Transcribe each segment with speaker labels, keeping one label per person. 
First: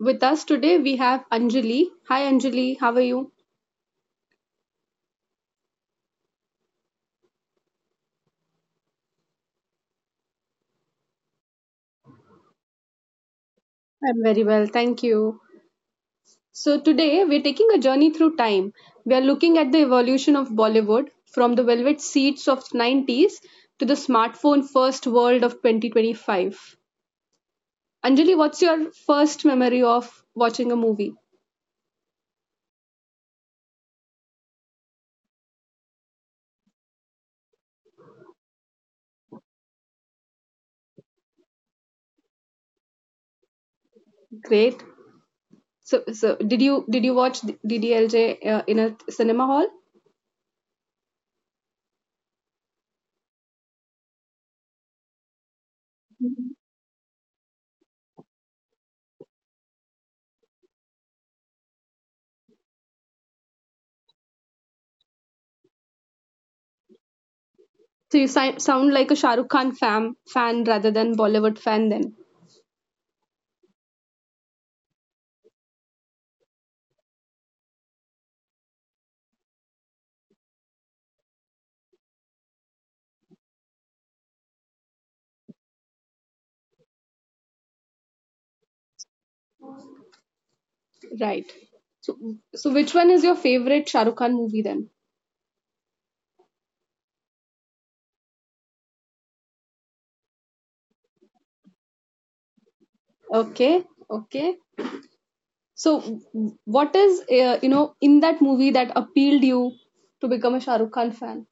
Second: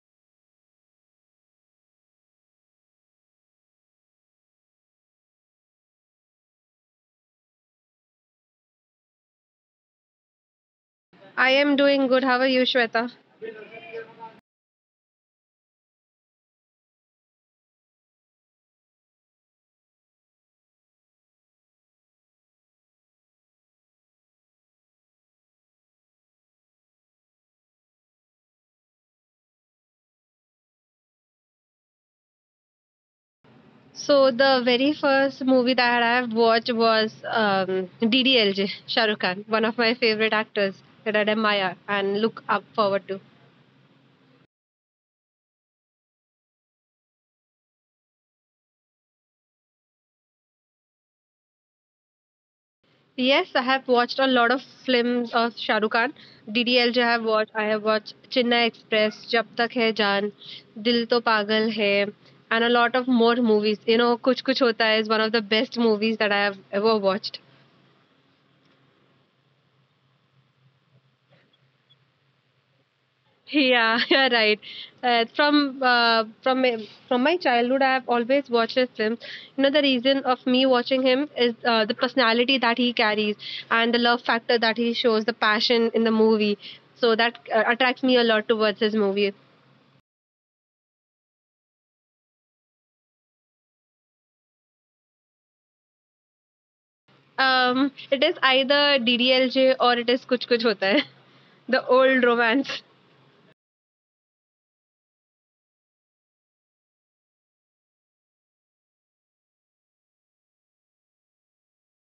Speaker 1: With us today we have Anjali. Hi Anjali, how are you?
Speaker 2: I am doing good. How are you, Shweta?
Speaker 1: I'm very well, thank you. So today we're taking a journey through time. We are looking at the evolution of Bollywood from the velvet seats of 90s to the smartphone first world of 2025. Anjali, what's your first memory of watching a movie?
Speaker 2: So the very first movie that I have watched was DDLJ, Shah Rukh Khan, one of my favorite actors that I admire and look up forward to.
Speaker 1: Great. So, did you watch DDLJ in a cinema hall?
Speaker 2: Yes, I have watched a lot of films of Shah Rukh Khan. DDLJ I have watched. I have watched Chennai Express, Jab Tak Hai Jaan, Dil To Pagal Hai, and a lot of more movies. You know, Kuch Kuch Hota Hai is one of the best movies that I have ever watched.
Speaker 1: So you sound like a Shah Rukh Khan fan rather than Bollywood fan then.
Speaker 2: Yeah, you're right. From my childhood, I've always watched his films. You know, the reason of me watching him is the personality that he carries and the love factor that he shows, the passion in the movie. So that attracts me a lot towards his movie.
Speaker 1: Right. So, so, which one is your favorite Shah Rukh Khan movie then?
Speaker 2: It is either DDLJ or it is Kuch Kuch Hota Hai, the old romance.
Speaker 1: Okay. Okay. So what is, you know, in that movie that appealed you to become a Shah Rukh Khan fan?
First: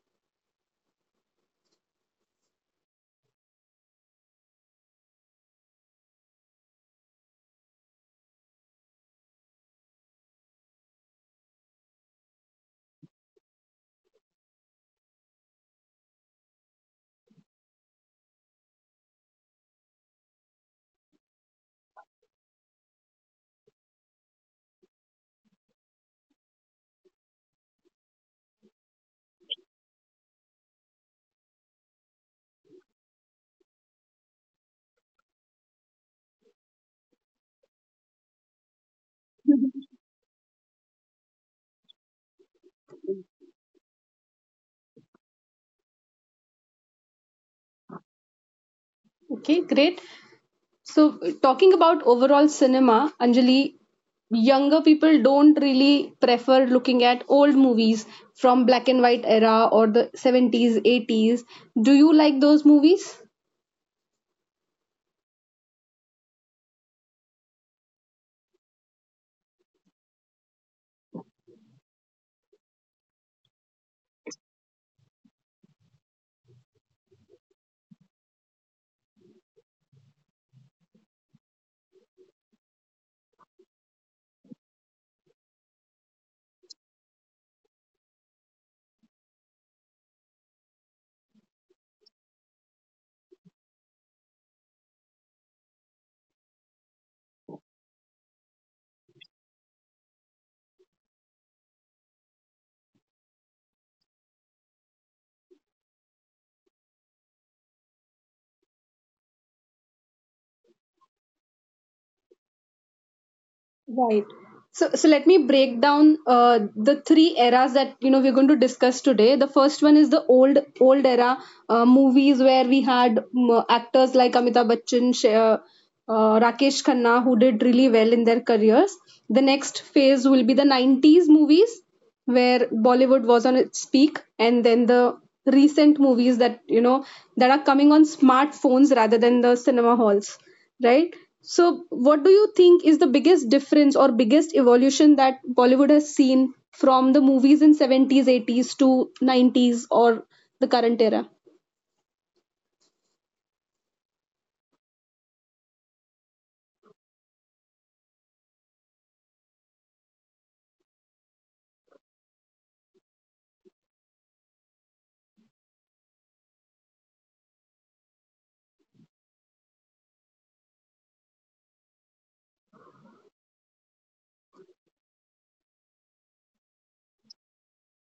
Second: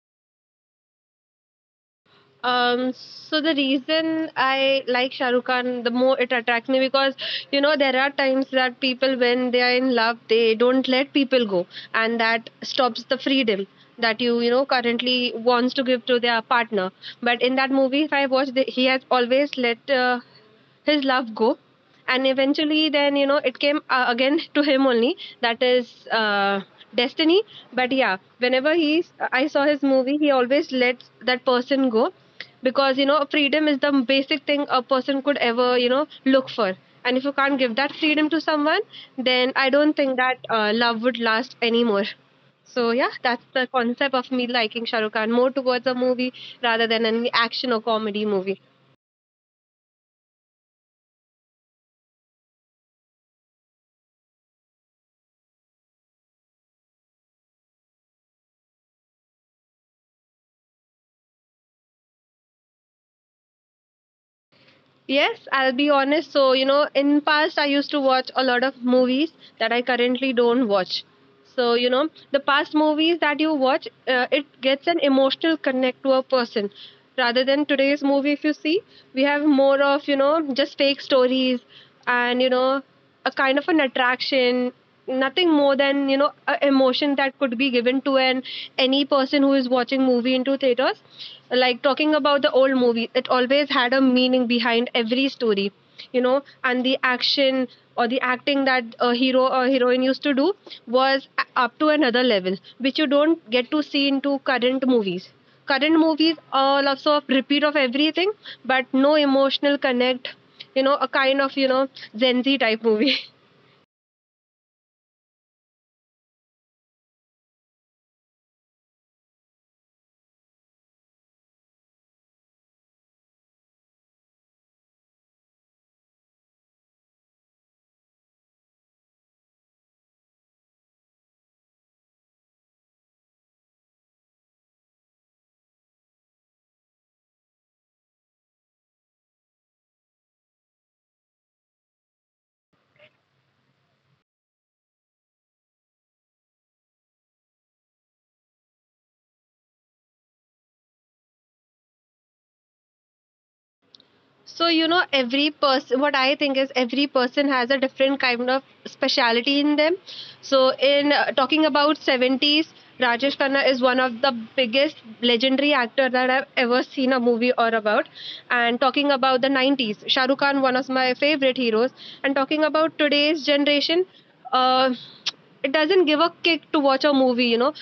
Speaker 2: So the reason I like Shah Rukh Khan, the more it attracts me because you know there are times that people when they are in love they don't let people go, and that stops the freedom that you know currently wants to give to their partner. But in that movie, if I watch, they, he has always let his love go, and eventually then you know it came again to him only, that is destiny. But yeah, whenever he, I saw his movie, he always lets that person go because you know freedom is the basic thing a person could ever you know look for, and if you can't give that freedom to someone then I don't think that love would last anymore. So yeah, that's the concept of me liking shahrukh khan more towards a movie rather than an action or comedy movie.
Speaker 1: Okay, great. So talking about overall cinema, Anjali, younger people don't really prefer looking at old movies from black and white era or the 70s, 80s. Do you like those movies?
Speaker 2: Yes, I'll be honest. So, you know, in past I used to watch a lot of movies that I currently don't watch. So, you know, the past movies that you watch, it gets an emotional connect to a person. Rather than today's movie, if you see, we have more of, you know, just fake stories and, you know, a kind of an attraction, nothing more than you know a emotion that could be given to an any person who is watching movie into theaters. Like, talking about the old movie, it always had a meaning behind every story, you know, and the action or the acting that a hero or heroine used to do was up to another level, which you don't get to see into current movies. Current movies are also a repeat of everything but no emotional connect, you know, a kind of you know Gen Z type movie.
Speaker 1: Right. So, let me break down the three eras that you know we're going to discuss today. The first one is the old era movies where we had actors like Amitabh Bachchan, Rakesh Khanna, who did really well in their careers. The next phase will be the 90s movies, where Bollywood was on its peak, and then the recent movies that you know that are coming on smartphones rather than the cinema halls, right? So, what do you think is the biggest difference or biggest evolution that Bollywood has seen from the movies in 70s, 80s to 90s or the current era?
Speaker 2: So you know, every person, what I think is every person has a different kind of speciality in them. So in talking about 70s, Rajesh Khanna is one of the biggest legendary actor that I've ever seen a movie or about. And talking about the 90s, shahrukh khan, one of my favorite heroes. And talking about today's generation, uh, it doesn't give a kick to watch a movie, you know.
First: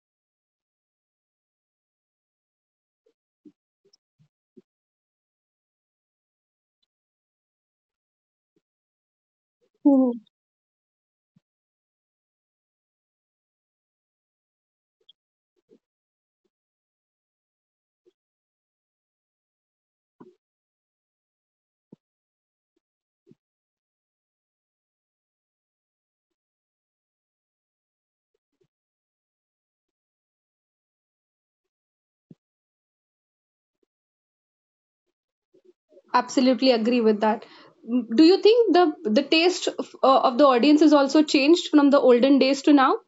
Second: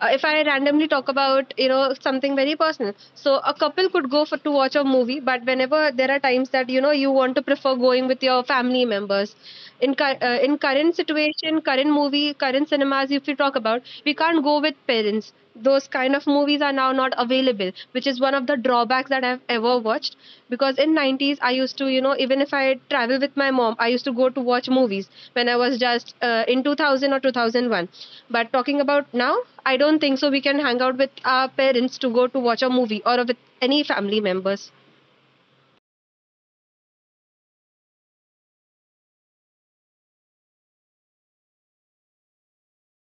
Speaker 2: If I randomly talk about, you know, something very personal, so a couple could go for to watch a movie, but whenever there are times that you know you want to prefer going with your family members, in cur-
Speaker 1: Mhm.
Speaker 2: uh, in current situation, current movie, current cinemas, if you talk about, we can't go with parents. Those kind of movies are now not available, which is one of the drawbacks that I've ever watched, because in 90s I used to, you know, even if I travel with my mom, I used to go to watch movies when I was just in 2000 or 2001. But talking about now, I don't think so we can hang out with our parents to go to watch a movie or with any family members.
Speaker 1: Absolutely agree with that. Mm, do you think the taste of the audience has also changed from the olden days to now?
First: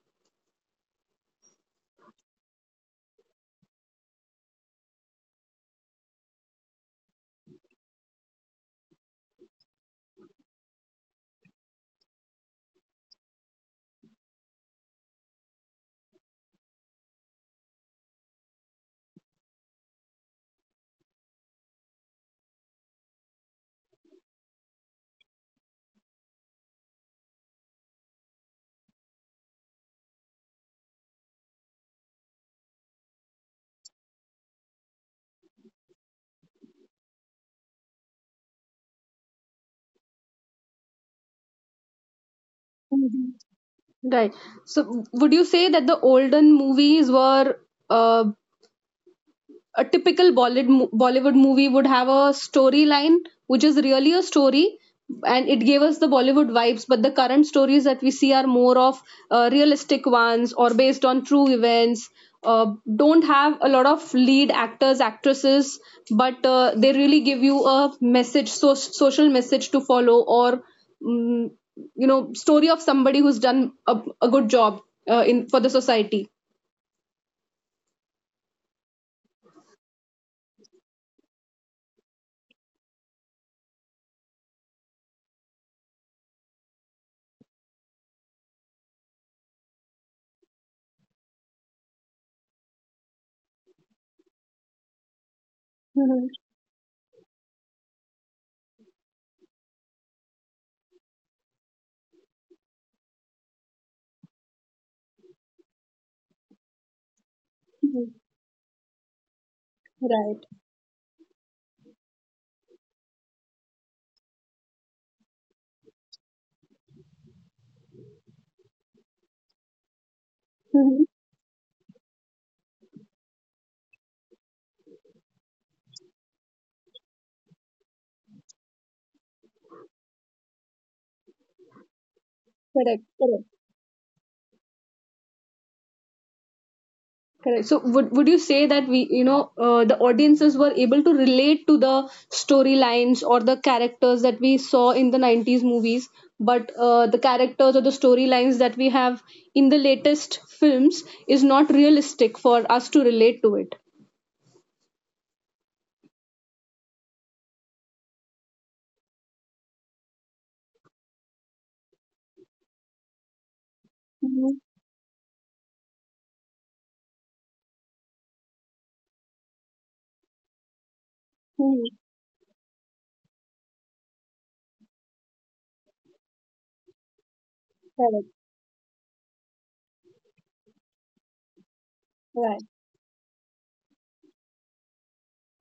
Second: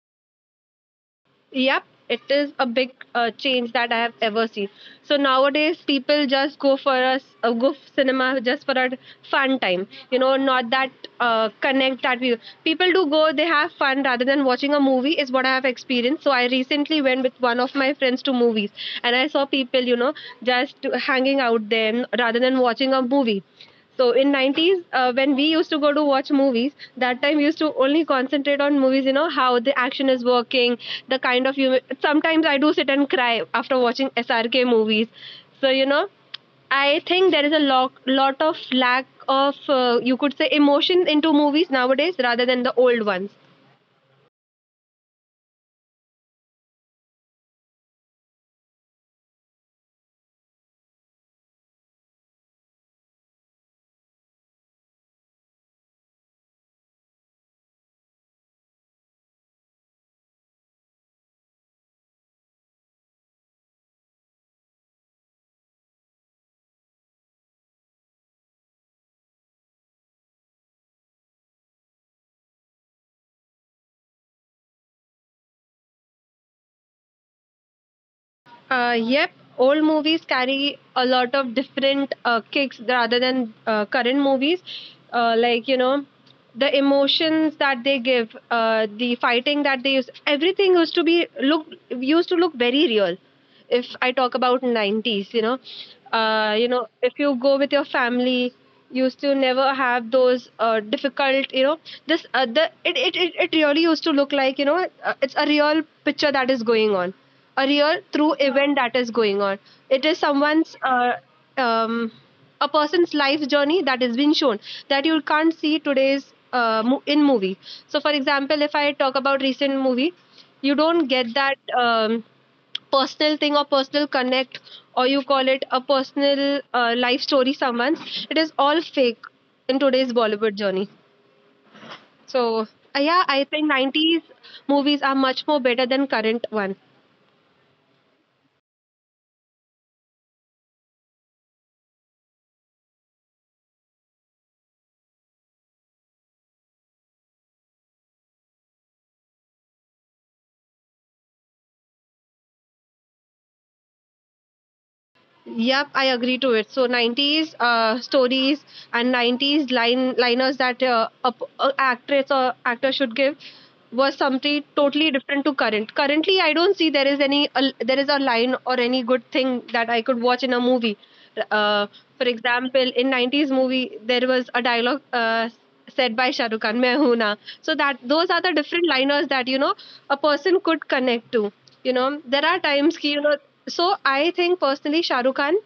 Speaker 2: Yep, it is a big change that I have ever seen. So nowadays, people just go for us go f- cinema just for a fun time. You know, not that connect that we people do go. They have fun rather than watching a movie is what I have experienced. So I recently went with one of my friends to movies, and I saw people, you know, just hanging out there rather than watching a movie. So in 90s, when we used to go to watch movies, that time we used to only concentrate on movies, you know, how the action is working, the kind of human. Sometimes I do sit and cry after watching SRK movies. So, you know, I think there is a lot of lack of, you could say, emotion into movies nowadays rather than the old ones.
Speaker 1: Right. So, would you say that the olden movies were uh, a typical Bollywood movie would have a storyline which is really a story, and it gave us the Bollywood vibes. But the current stories that we see are more of realistic ones or based on true events. Uh, don't have a lot of lead actors, actresses, but they really give you a message, social message to follow, or mm, you know, story of somebody who's done a good job in for the society.
Speaker 2: Yep, old movies carry a lot of different kicks rather than current movies. Like, you know, the emotions that they give, the fighting that they use, everything used to be look used to look very real. If I talk about 90s,
Speaker 1: Mhm.
Speaker 2: you know, if you go with your family, used to never have those difficult, you know, this the it really used to look like, you know, it's a real picture that is going on, a real
Speaker 1: Mhm.
Speaker 2: true event that is going on. It is
Speaker 1: Right.
Speaker 2: someone's um a person's life journey that is being shown, that you can't see today's in movie. So for example, if I talk about recent movie, you
Speaker 1: Mhm.
Speaker 2: don't get that um, personal thing or personal connect, or you call it a personal life story someone's. It is all fake in today's Bollywood journey. So
Speaker 1: Correct.
Speaker 2: yeah, I
Speaker 1: Correct.
Speaker 2: think 90s movies are much more better than current one.
Speaker 1: Correct. So would you say that we, you know, the audiences were able to relate to the storylines or the characters that we saw in the 90s movies, but the characters or the storylines that we have in the latest films is not realistic for us to relate to it.
Speaker 2: Yep, I agree to it. So 90s stories and 90s line liners that a actress or actor should give was
Speaker 1: Mm-hmm.
Speaker 2: something totally different to current. Currently, I don't see there is any there is a line or any good thing that I could watch in a movie.
Speaker 1: Hmm.
Speaker 2: Uh, for example, in 90s movie there was a dialogue said by Shah Rukh Khan, "Main hoon na." So that those
Speaker 1: Correct.
Speaker 2: are the different liners that, you know, a person could connect to. You know, there are
Speaker 1: Right.
Speaker 2: times ki, you know, so I think personally shahrukh khan,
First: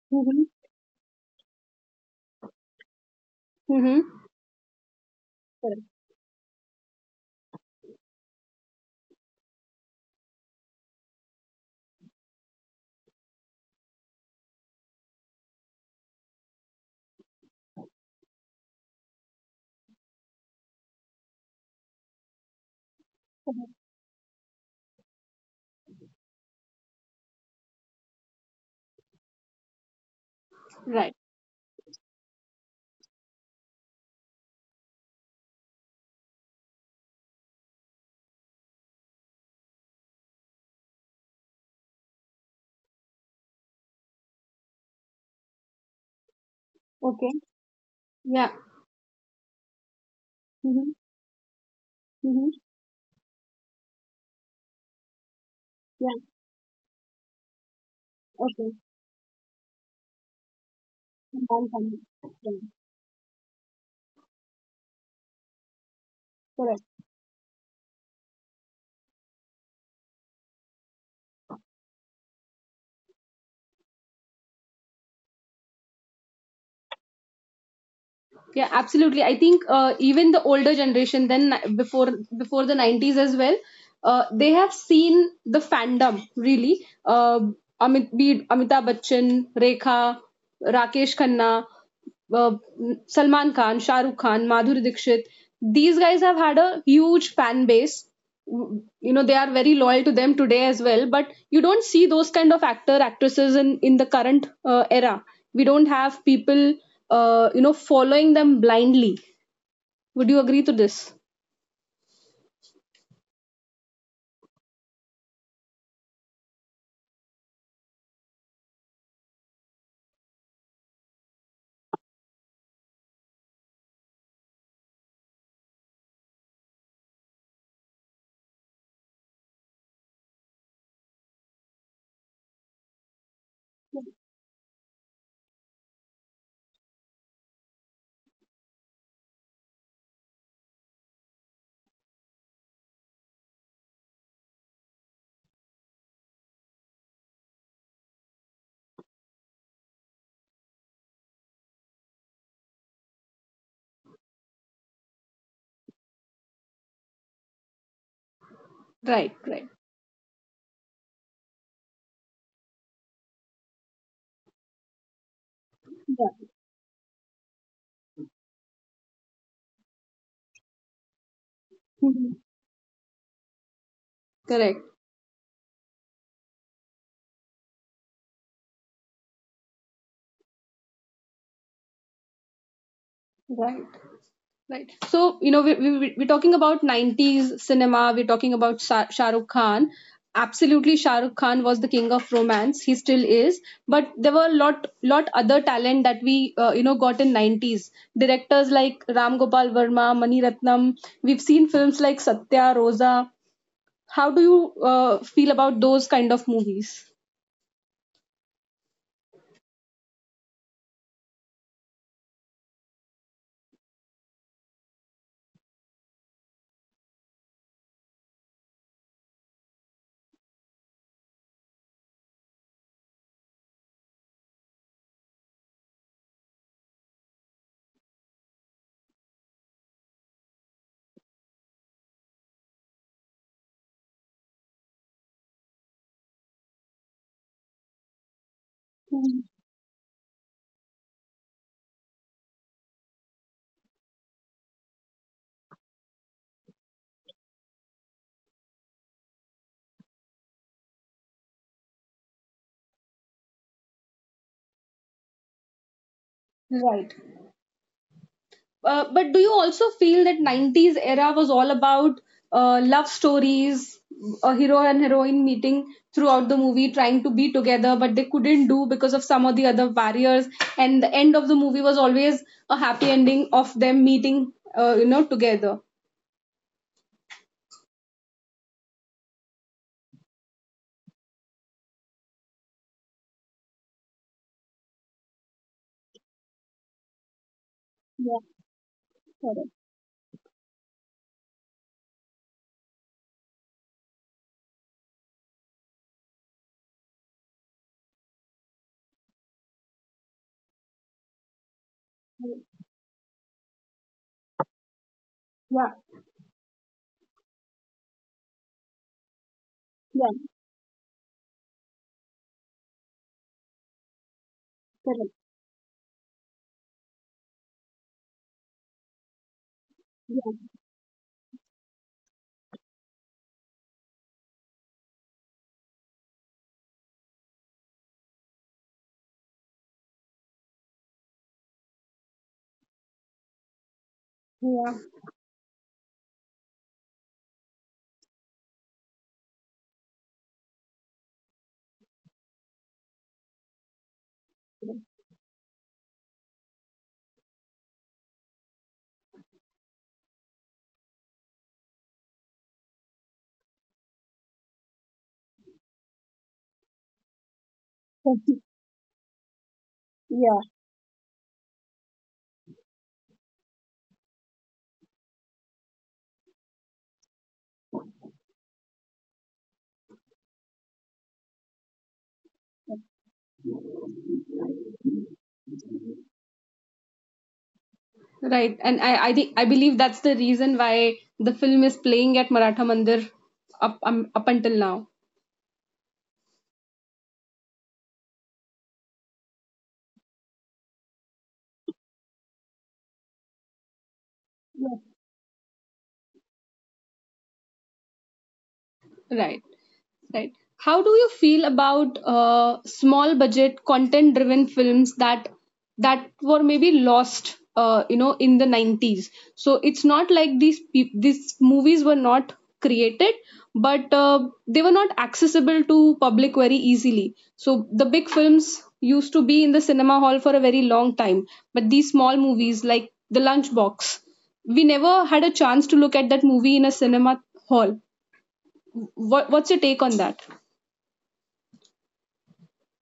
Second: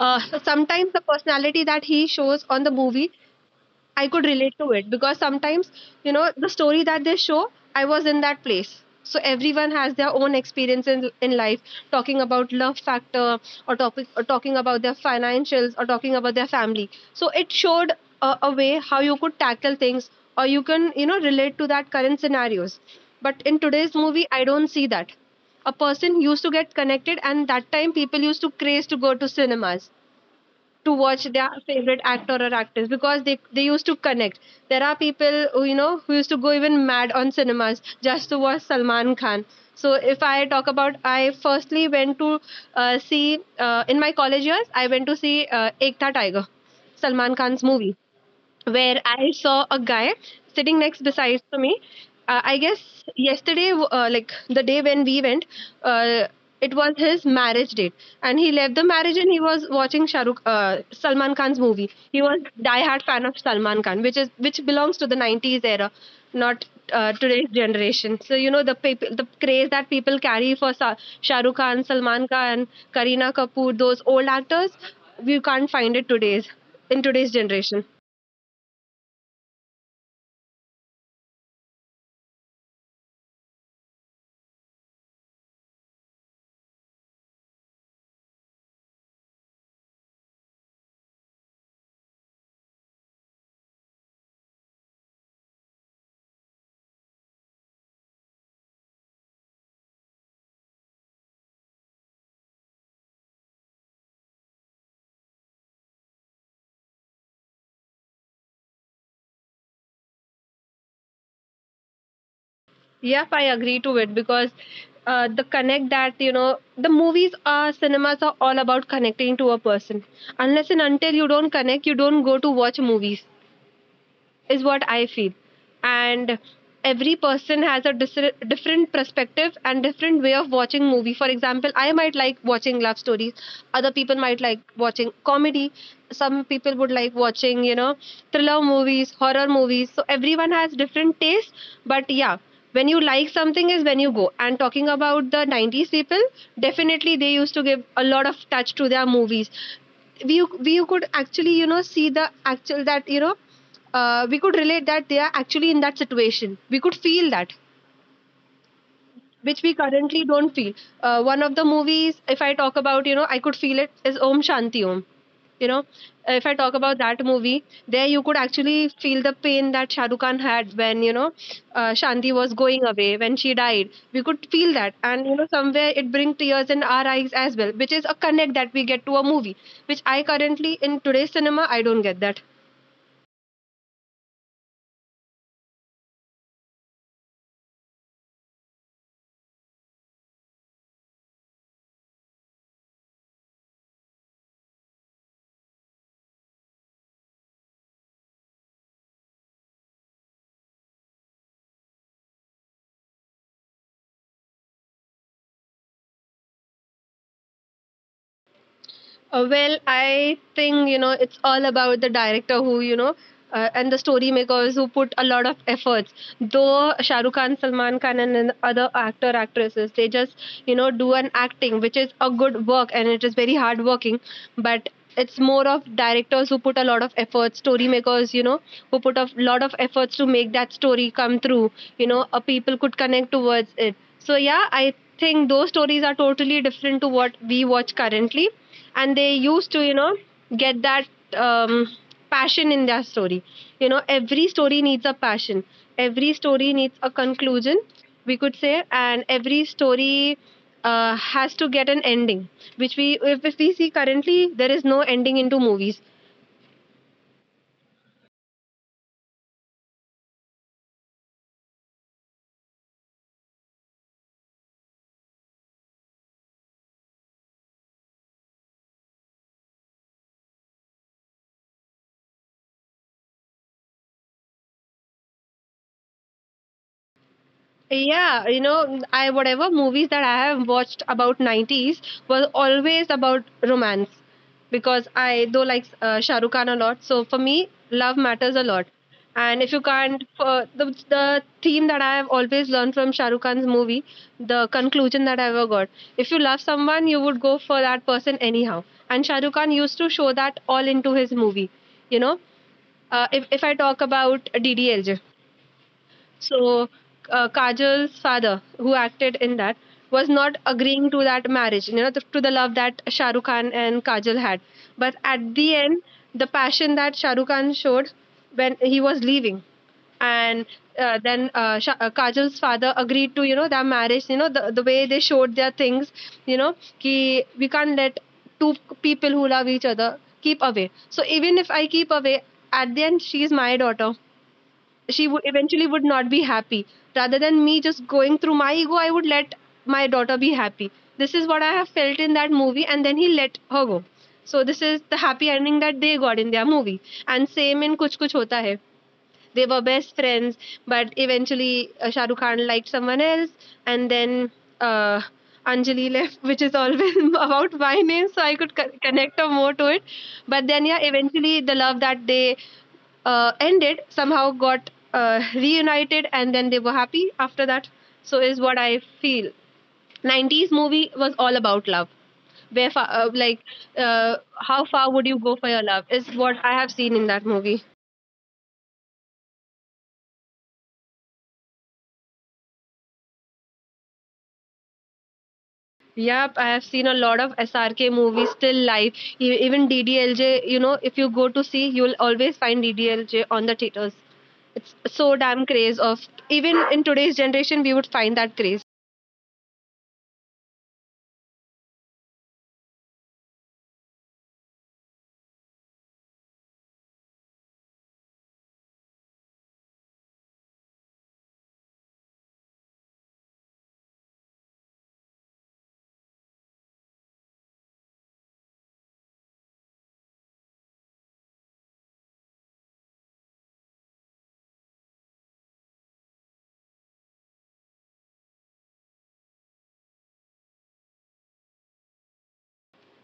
Speaker 2: uh,
Speaker 1: Mm-hmm.
Speaker 2: sometimes the personality that he shows on the movie, I could
Speaker 1: Mm-hmm.
Speaker 2: relate to it because sometimes,
Speaker 1: Correct.
Speaker 2: you know, the story that they show, I was in that place. So everyone has their own experience in life, talking about love factor or topic or talking about their financials or talking about their family. So it showed a way how you could tackle things or you can, you know, relate to that current scenarios. But in
Speaker 1: Correct.
Speaker 2: today's movie, I don't see that. A person used to get connected, and that time people used to craze to go to cinemas to
Speaker 1: Right.
Speaker 2: watch their favorite actor or actress because they used to connect. There are people who, you know, who used to go even mad on cinemas just to watch Salman Khan. So if I talk about, I firstly went to see in my college years. I went to see Ek Tha Tiger,
Speaker 1: Okay.
Speaker 2: Salman Khan's movie,
Speaker 1: Yeah.
Speaker 2: where I saw a guy sitting
Speaker 1: Mm-hmm.
Speaker 2: next besides to me. I
Speaker 1: Mm-hmm.
Speaker 2: guess yesterday, like the day when we went,
Speaker 1: Yeah.
Speaker 2: uh, it was his marriage date, and he left
Speaker 1: Okay.
Speaker 2: the marriage and he was watching Salman
Speaker 1: I'm
Speaker 2: Khan's movie.
Speaker 1: done.
Speaker 2: He was
Speaker 1: Right.
Speaker 2: diehard fan of Salman Khan, which is which belongs to the '90s era, not
Speaker 1: Correct.
Speaker 2: today's generation. So you know the people, the craze that people carry for Shah Rukh Khan, Salman Khan, Kareena Kapoor, those old actors, we can't find it today's in today's generation.
Speaker 1: Yeah, absolutely. I think even the older generation, then before the 90s as well, they have seen the fandom really. Amit, be it Amitabh Bachchan, Rekha, Rakesh Khanna, uh, Salman Khan, Shah Rukh Khan, Madhuri Dixit. These guys have had a huge fan base. You know, they are very loyal to them today as well. But you don't see those kind of actor actresses in the current era. We don't have people you know following them blindly. Would you agree to this?
Speaker 2: Yep, I agree to it because the connect that you know the movies are cinemas are all about connecting to a person. Unless and until you don't connect, you don't go to watch movies is what I feel. And every person has a different perspective and different way of watching movie. For example, I might like watching love stories. Other people might like watching comedy. Some people would like watching, you know, thriller movies, horror movies. So everyone has different tastes. But yeah, when you like something is when you go. And talking about the 90s people, definitely they used to give a lot of touch to their movies. We could actually, you know, see the actual that you know we could relate that they are actually in that situation. We could feel that,
Speaker 1: Right,
Speaker 2: which
Speaker 1: right.
Speaker 2: we currently don't feel. One of the movies, if I talk about, you know, I could feel, it is Om Shanti Om. You know,
Speaker 1: Yeah.
Speaker 2: if I talk about that movie, there you could actually feel the pain that Shah Rukh Khan had when, Shanti
Speaker 1: Mhm.
Speaker 2: was going away, when she died. We could feel
Speaker 1: Correct.
Speaker 2: that. And, you know, somewhere it brings tears in our eyes as well, which is a connect that we get to a movie, which I currently, in today's cinema, I don't get that.
Speaker 1: Right, right. So you know are talking about 90s cinema. We're talking about Shah Rukh Khan. Absolutely, Shah Rukh Khan was the king of romance, he still is, but there were a lot other talent that we you know got in 90s, directors like Ram Gopal Verma, Mani Ratnam. We've seen films like Satya, Rosa. How do you feel about those kind of movies?
Speaker 2: Well, I think you know it's all about the director who. And the story makers who put a lot of efforts, though Shah Rukh Khan, Salman Khan and other actor actresses, they just, you know, do an acting which is a good work and it is very hard working. But it's more of directors who put a lot of efforts, story makers, you know, who put a lot of efforts to make that story come through, you know, a people could connect towards it. So yeah, I think those stories are totally different to what we watch currently, and they used to, you know, get that um, passion in their story. You know, every story needs a passion, every story needs a conclusion, we could say, and every story has to get an ending, which we, if we see currently, there is no ending into movies.
Speaker 1: Right. But do you also feel that 90s era was all about love stories, a hero and heroine meeting throughout the movie, trying to be together, but they couldn't do because of some of the other barriers. And the end of the movie was always a happy ending of them meeting, you know, together.
Speaker 2: Yeah, you know, I, whatever movies that I have watched about 90s, was always about romance, because I do like Shah Rukh Khan a lot. So for me, love
Speaker 1: Yeah,
Speaker 2: matters a lot. And if you
Speaker 1: correct.
Speaker 2: can't, the theme that I have always learned from Shah Rukh Khan's movie, the conclusion that I ever got, if you love someone, you would go for that person anyhow. And Shah Rukh Khan used to show that all into his movie. You know, if I talk about DDLJ.
Speaker 1: Yeah,
Speaker 2: So Kajal's father, who acted in that, was
Speaker 1: yeah,
Speaker 2: not agreeing to that marriage, you know, to the love that Shah Rukh Khan and Kajal had. But
Speaker 1: correct.
Speaker 2: at the end, the passion that Shah Rukh Khan showed when he was leaving, and
Speaker 1: Yeah,
Speaker 2: then Kajal's father agreed to, you know, their marriage. You know, the way they showed their things, you know, ki we can't let two people who love each other keep away. So even if I keep away, at the end, she is my daughter,
Speaker 1: yeah,
Speaker 2: she would eventually would not be happy. Rather than me just going through my ego, I would let my daughter be happy. This is what I have felt in that movie, and then he let her go. So this is the happy ending that they got in their movie. And same in Kuch Kuch Hota Hai, they were best friends, but eventually Shah Rukh Khan liked someone else, and then uh, Anjali left, which is always about my name, so I could connect her more to it. But
Speaker 1: yeah.
Speaker 2: then yeah, eventually the love that they ended, somehow got reunited, and then they were happy after that. So is what I feel. 90s movie was all about love. Where far, like how far would you go for your love is what I have seen in that movie.
Speaker 1: Right. And I think I believe that's the reason why the film is playing at Maratha Mandir up up until now.
Speaker 2: Yep, I have seen a lot of SRK movies still live. Even DDLJ, you know, if you go to see, you'll always find DDLJ on the theaters. It's so damn craze of, even in today's generation, we would find that craze.
Speaker 1: Right, right. How do you feel about small budget content driven films that were maybe lost you know in the 90s? So it's not like these movies were not created, but they were not accessible to public very easily, so the big films used to be in the cinema hall for a very long time. But these small movies like the Lunchbox, we never had a chance to look at that movie in a cinema hall. What, what's your take on that?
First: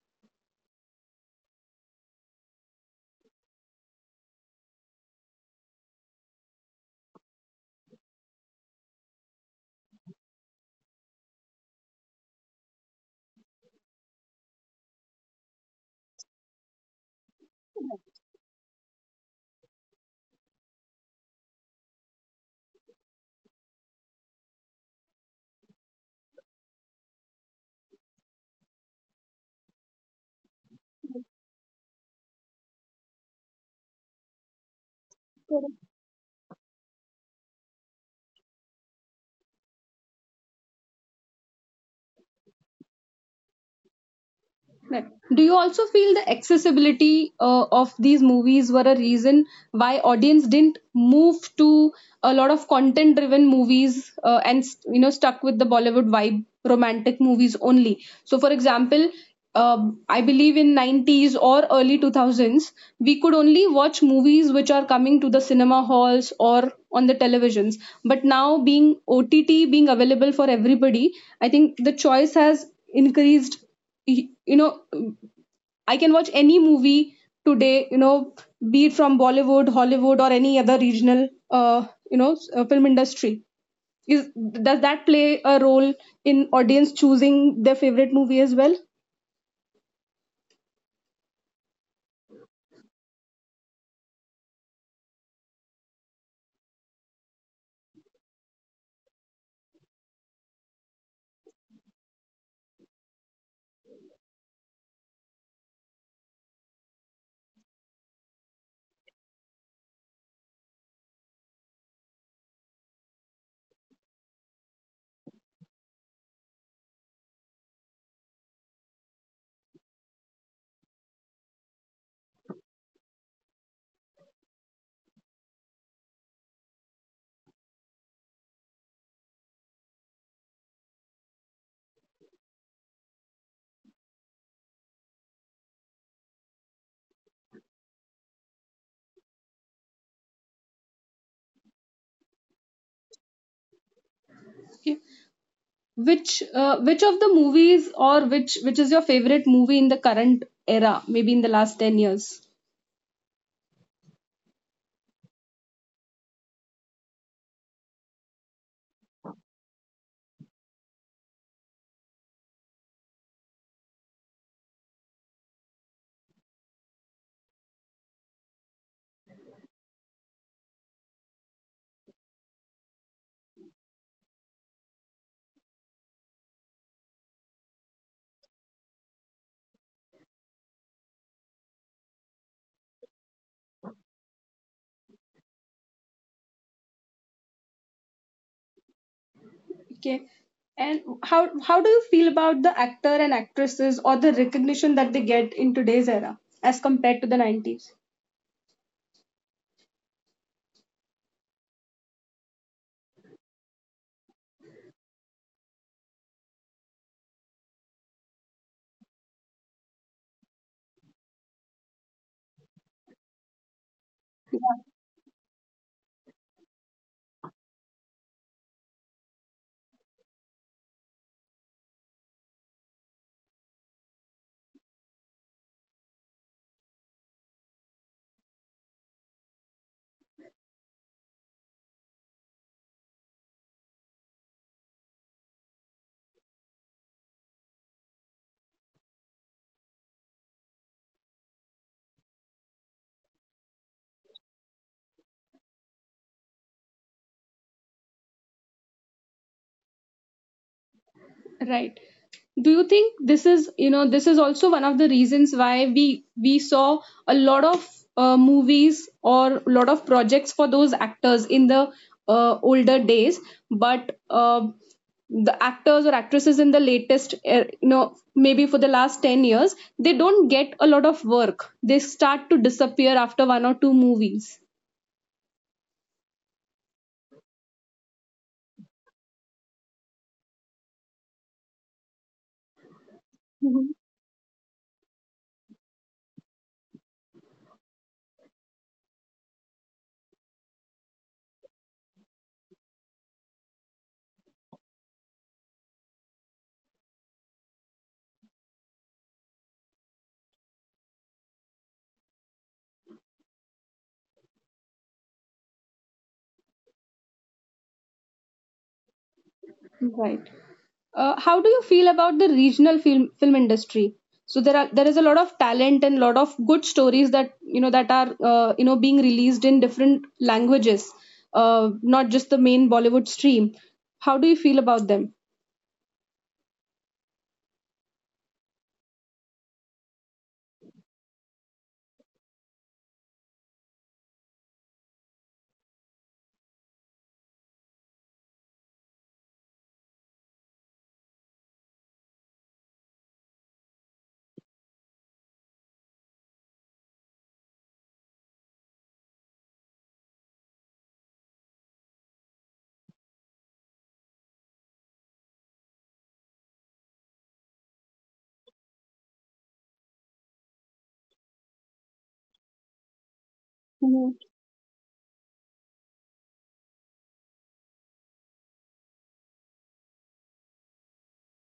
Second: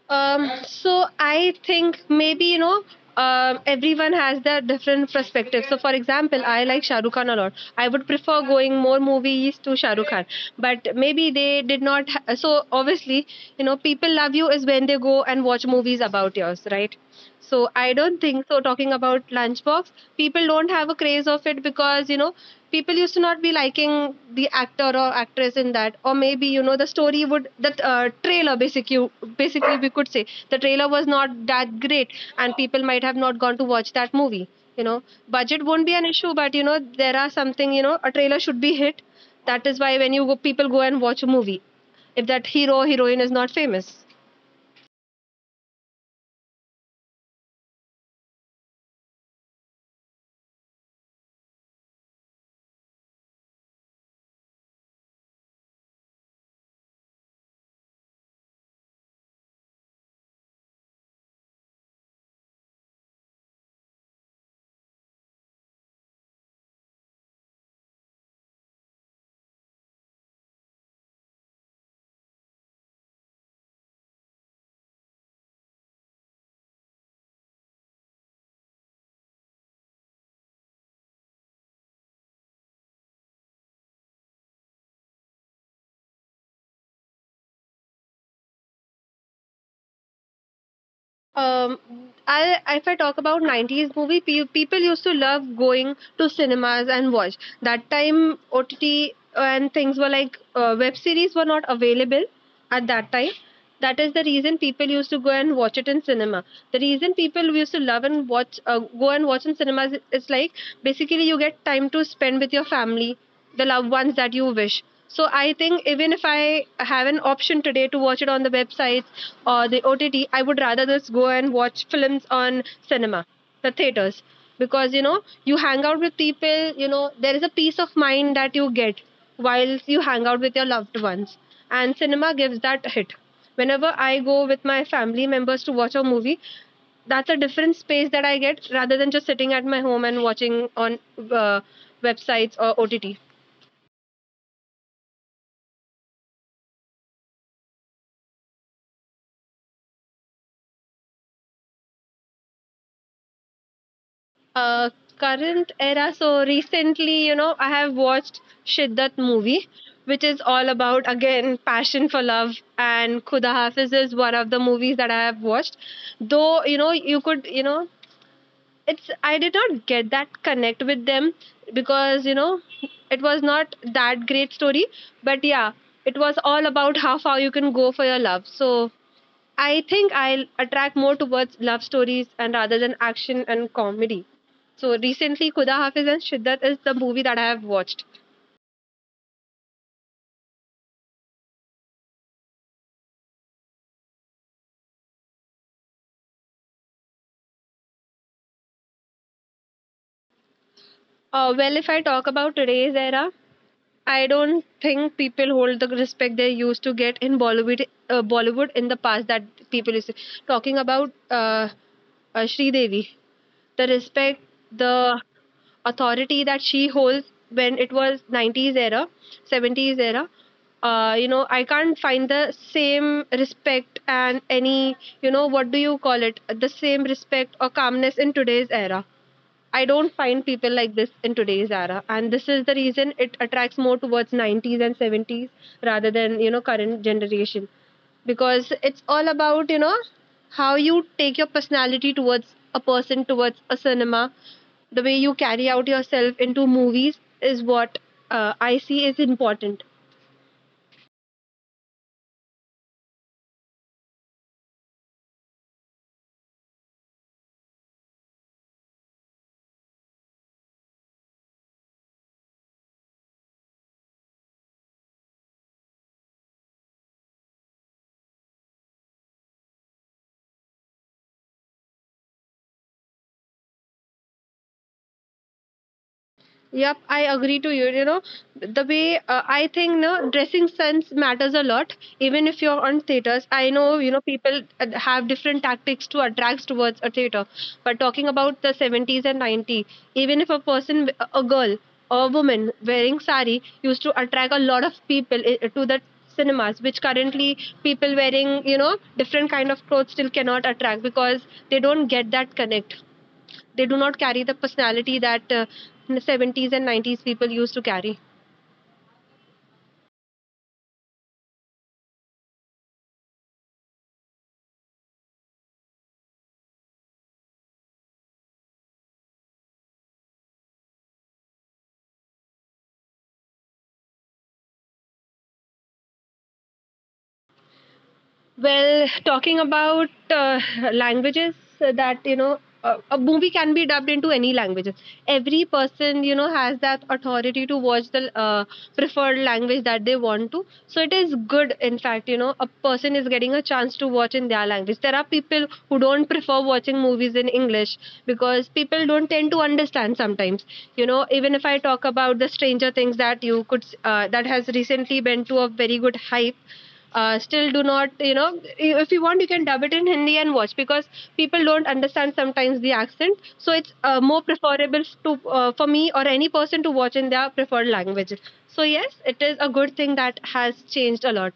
Speaker 2: So I think maybe, you know, everyone has their different perspectives. So for example, I like Shah Rukh Khan a lot. I would prefer going more movies to Shah Rukh Khan, but maybe they did not. Ha- so obviously, you know, people love you is when they go and watch movies about yours, right? So I don't think so. Talking about Lunchbox, people don't have a craze of it because, you know, people used to not be liking the actor or actress in that, or maybe, you know, the story would that trailer, basically, basically we could say the trailer was not that great, and people might have not gone to watch that movie, you know. Budget won't be an issue, but you know, there are something, you know, a trailer should be hit, that is why when you go, people go and watch a movie if that hero or heroine is not famous.
Speaker 1: Correct. Do you also feel the accessibility of these movies were a reason why audience didn't move to a lot of content-driven movies and you know stuck with the Bollywood vibe, romantic movies only? So, for example, I believe in 90s or early 2000s, we could only watch movies which are coming to the cinema halls or on the televisions. But now, being OTT being available for everybody, I think the choice has increased. You know, I can watch any movie today, you know, be it from Bollywood, Hollywood, or any other regional, you know, film industry. Is, does that play a role in audience choosing their favorite movie as well?
Speaker 2: Um, I, if I talk about 90s movie, people used to love going to cinemas and watch. That time OTT and things were like, web series were not available at that time. That is the reason people used to go and watch it in cinema. The reason people used to love and watch, go and watch in cinemas is like, basically you get time to spend with your family, the loved ones that you wish. So I think even if I have an option today to watch it on the websites or the OTT, I would rather just go and watch films on cinema, the theaters, because, you know, you hang out with people, you know there is a peace of mind that you get while you hang out with your loved ones, and cinema gives that hit. Whenever I go with my family members to watch a movie, that's a different space that I get rather than just sitting at my home and watching on uh, websites or OTT.
Speaker 1: Okay. Which which of the movies or which is your favorite movie in the current era? Maybe in the last 10 years.
Speaker 2: Uh, Current era, so recently, you know, I have watched Shiddat movie, which is all about again passion for love, and Khuda Hafiz is one of the movies that I have watched. Though you know, you could you know, it's I did not get that connect with them, because, you know, it was not that great story. But yeah, it was all about how far you can go for your love. So I think I'll attract more towards love stories and rather than action and comedy. So recently Khuda Hafiz and Shiddat is the movie that I have watched.
Speaker 1: Okay. And how how do you feel about the actor and actresses or the recognition that they get in today's era as compared to the 90s?
Speaker 2: Well, if I talk about today's era, I don't think people hold the respect they used to get in Bollywood, Bollywood in the past. That people is talking about Sri Devi, the respect, the authority that she holds when it was 90s era, 70s era. You know, I can't find the same respect and any, you know, what do you call it? The same respect or calmness in today's era. I don't find people like this in today's era, and this is the reason it attracts more towards 90s and 70s rather than, you know, current generation, because it's all about, you know, how you take your personality towards a person, towards a cinema, the way you carry out yourself into movies is what I see is important.
Speaker 1: Right. Do you think this is, you know, this is also one of the reasons why we saw a lot of movies or a lot of projects for those actors in the older days, but the actors or actresses in the latest, you know, maybe for the last 10 years, they don't get a lot of work. They start to disappear after one or two movies.
Speaker 2: Yep, I agree to you. You know, the way I think, no, dressing sense matters a lot. Even if you're on
Speaker 1: Mhm.
Speaker 2: theaters, I know, you know, people have different tactics to attract towards a theater. But talking about the 70s and 90s, even if a person, a girl or woman wearing sari used to attract a lot of people to the cinemas, which currently people wearing, you know, different kind of clothes still cannot attract, because they don't get that connect. They do not carry the personality that 70s and 90s people used to carry.
Speaker 1: Right. How do you feel about the regional film industry? So there are there is a lot of talent and lot of good stories that you know that are you know being released in different languages, not just the main Bollywood stream. How do you feel about them?
Speaker 2: Well, talking about languages that you know, a movie can be dubbed into any languages. Every person, you know, has that authority to watch the preferred language that they want to. So it is good, in fact, you know, a person is getting a chance to watch in their language. There are people who don't prefer watching movies in English, because people don't tend to understand sometimes. You know, even if I talk about the Stranger Things that you could that has recently been to a very good hype, still do not, you know, if you want you can dub it in Hindi and watch, because people don't understand sometimes the accent. So it's more preferable to for me or any person to watch in their preferred language. So yes, it is a good thing that has changed a lot.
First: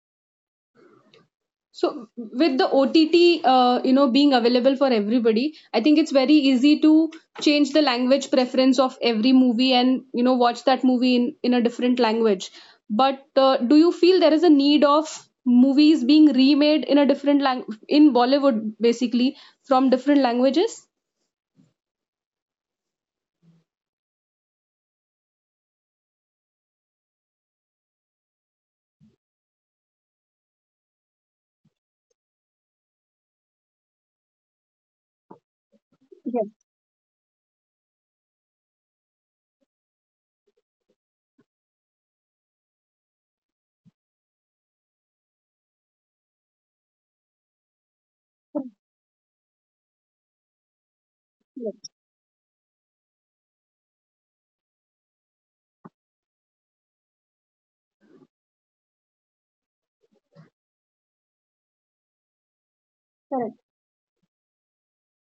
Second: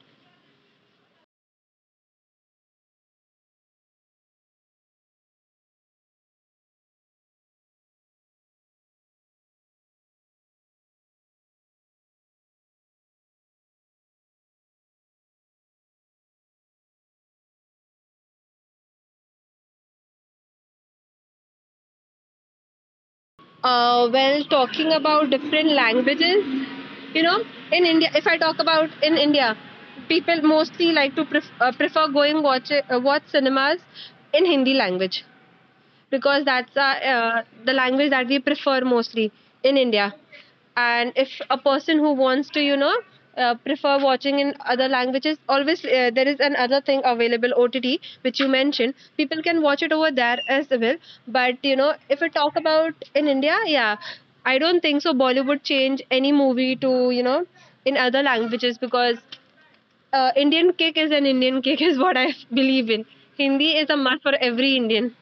Speaker 1: So with the OTT, you know, being available for everybody, I think it's very easy to change the language preference of every movie and you know watch that movie in a different language. But do you feel there is a need of movies being remade in a different language in Bollywood, basically from different languages?
Speaker 2: Well, talking about different languages, you know, in India, if I talk about in India, people mostly like to prefer going watch, watch cinemas in Hindi language, because that's our, the language that we prefer mostly in India. And if a person who wants to, you know, prefer watching in other languages, always there is another thing available, OTT, which you mentioned. People can watch it over there as well. But you know, if we talk about in India, yeah, I don't think so. Bollywood change any movie to in other languages because Indian kick is an Indian kick is what I believe in. Hindi is a must for every Indian.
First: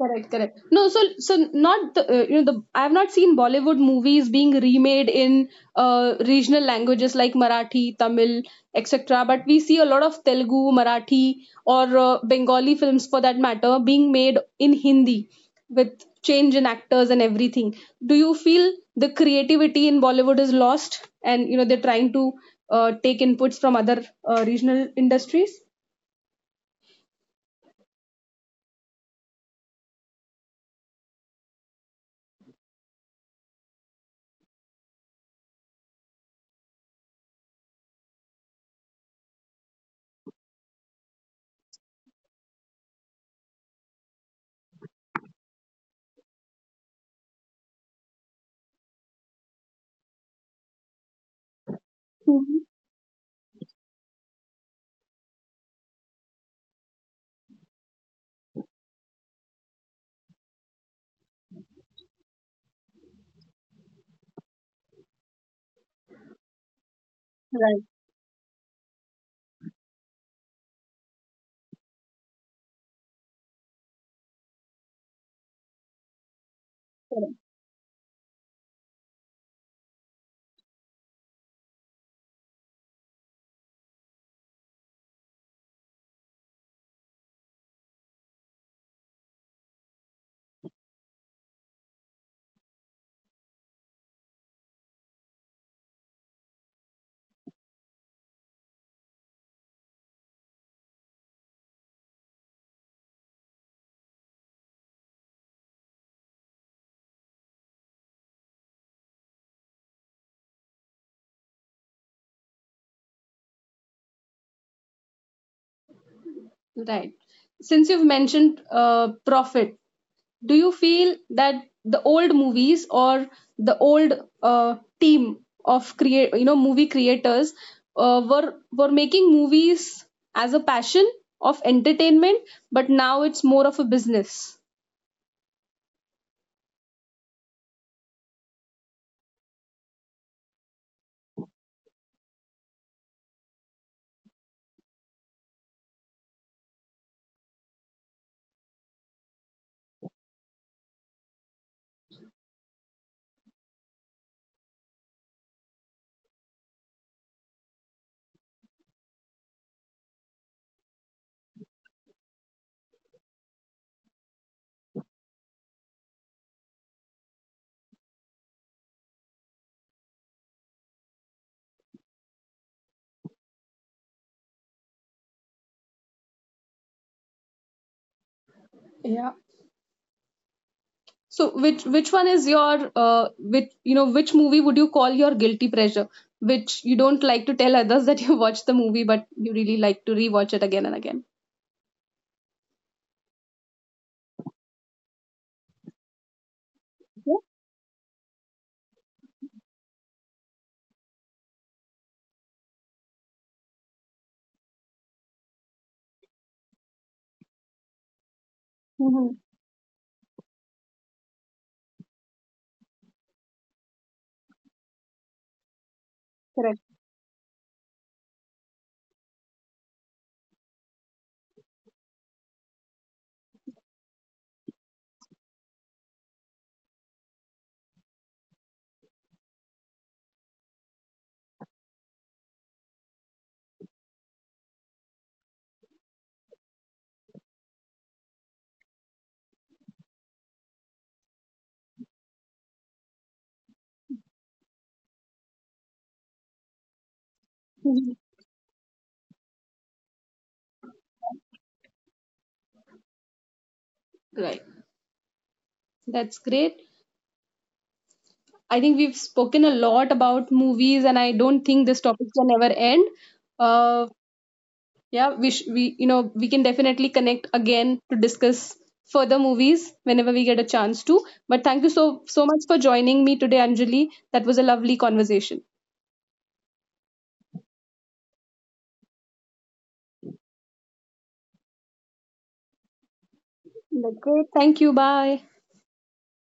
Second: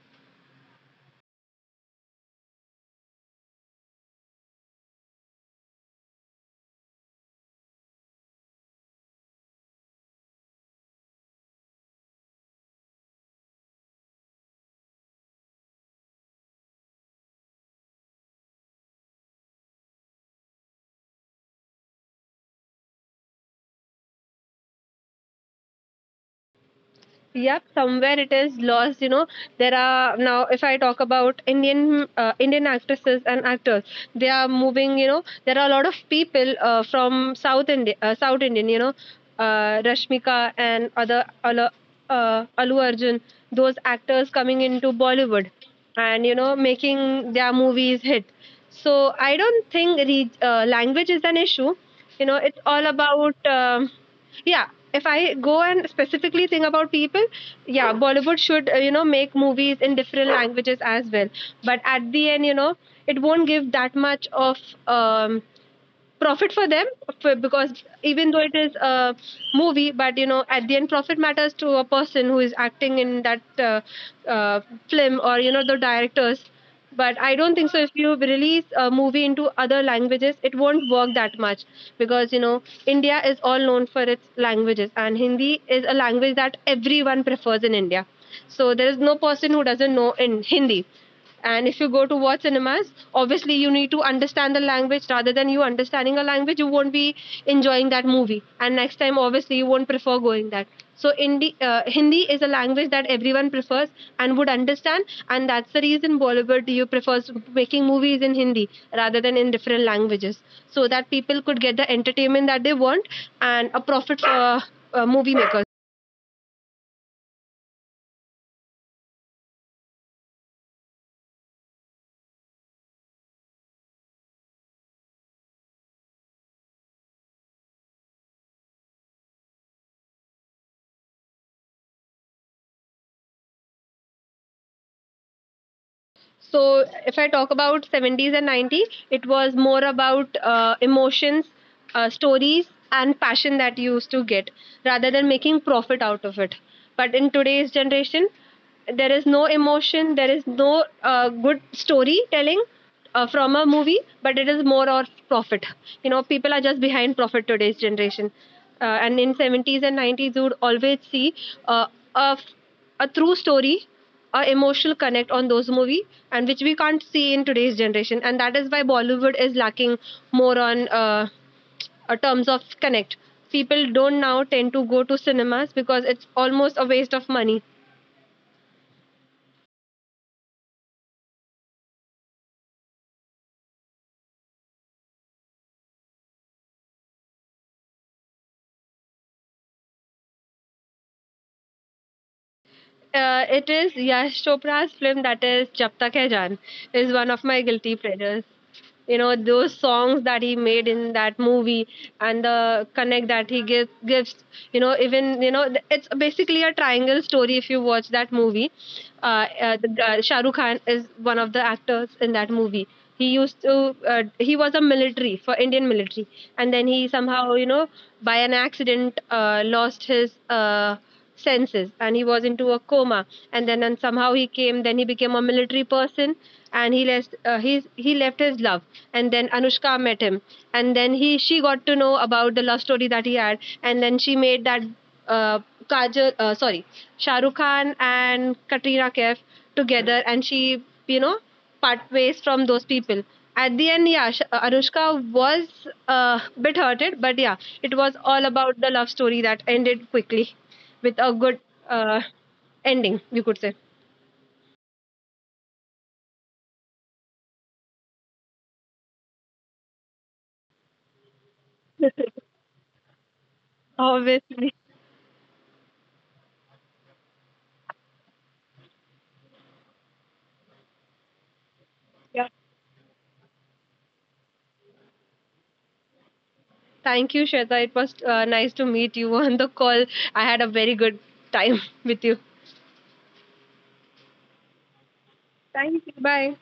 Speaker 1: Correct, correct. No, so so not the, you know the, I have not seen Bollywood movies being remade in regional languages like Marathi, Tamil, etc. But we see a lot of Telugu, Marathi, or Bengali films for that matter being made in Hindi with change in actors and everything. Do you feel the creativity in Bollywood is lost, and you know they're trying to take inputs from other regional industries?
Speaker 2: Yep, somewhere it is lost. You know, there are now. If I talk about Indian actresses and actors, they are moving. You know, there are a lot of people from South India, South Indian. You know, Rashmika and other Alu Arjun, those actors coming into Bollywood, and you know, making their movies hit. So I don't think language is an issue. You know, it's
Speaker 1: Mhm.
Speaker 2: all about yeah. If I go and specifically think about people, yeah, Bollywood should you know make movies in different languages as well. But at the end, you know, it won't give that much of um, profit for them because
Speaker 1: Right,
Speaker 2: even though it is a movie but you know at the end profit matters to a person who is acting in that uh, film or you know the directors but I don't think so if you release a movie into other languages it won't work that much because you know India is all known for its languages and Hindi is a language that everyone prefers in India, so there is no person who doesn't know in Hindi. And if you go to watch cinemas, obviously you need to understand the language. Rather than you understanding a language, you won't be enjoying that movie. And next time, obviously, you won't prefer going that. So Hindi is a language that everyone prefers and would understand, and that's the reason Bollywood you prefers making movies in Hindi rather than in different languages, so that people could get the entertainment that they want and a profit for movie makers.
Speaker 1: right. Since you've mentioned profit, do you feel that the old movies or the old team of you know, movie creators were making movies as a passion of entertainment, but now it's more of a business.
Speaker 2: So if I talk about 70s and 90s, it was more about emotions, stories, and passion that you used to get rather than making profit out of it. But in today's generation, there is no emotion, there is no good storytelling from a movie, but it is more of profit. You know, people are just behind profit today's generation. And in 70s and 90s, you would always see uh, a, a true story, a emotional connect on those movie, and which we can't see in today's generation, and that is why Bollywood is lacking more on terms of connect. People don't now tend to go to cinemas because it's almost a waste of money.
Speaker 1: Yeah. So which one is your which you know which movie would you call your guilty pleasure, which you don't like to tell others that you watched the movie, but you really like to rewatch it again and again.
Speaker 2: It is Yash Chopra's film that is Jab Tak Hai Jaan is one of
Speaker 1: Yeah.
Speaker 2: my guilty pleasures. You know those songs that he made in that movie and the connect that he gives. You know, even it's basically a triangle story if you watch that movie. Uh,
Speaker 1: Hmm.
Speaker 2: uh, the, uh, Shah Rukh Khan is one of the actors in that movie. He used to he was a military for Indian military, and then he somehow you know by an accident lost his. Senses, and he was into a coma, and then and somehow he came, then he became a military person, and he left his love, and then Anushka met him, and then he she got to know about the love story that he had, and then she made that uh, Kajal, sorry, shahrukh khan and Katrina Kaif together, and she you know part ways from those people at the end. Yeah, Anushka was a bit hurted, but yeah, it was
Speaker 1: Mhm.
Speaker 2: all about the love story that ended quickly with a good uh, ending, you could say.
Speaker 1: Right. That's great. I think we've spoken a lot about movies, and I don't think this topic can ever end. Uh,
Speaker 2: Obviously.
Speaker 1: yeah, we you know we can definitely connect again to discuss further movies whenever we get a chance to. But thank you so much for joining me today, Anjali. That was a lovely conversation.
Speaker 2: Thank you, Shweta. It was nice to meet you on the call. I had a very good time with you.
Speaker 1: That's great. Thank you. Bye.
Speaker 2: Bye.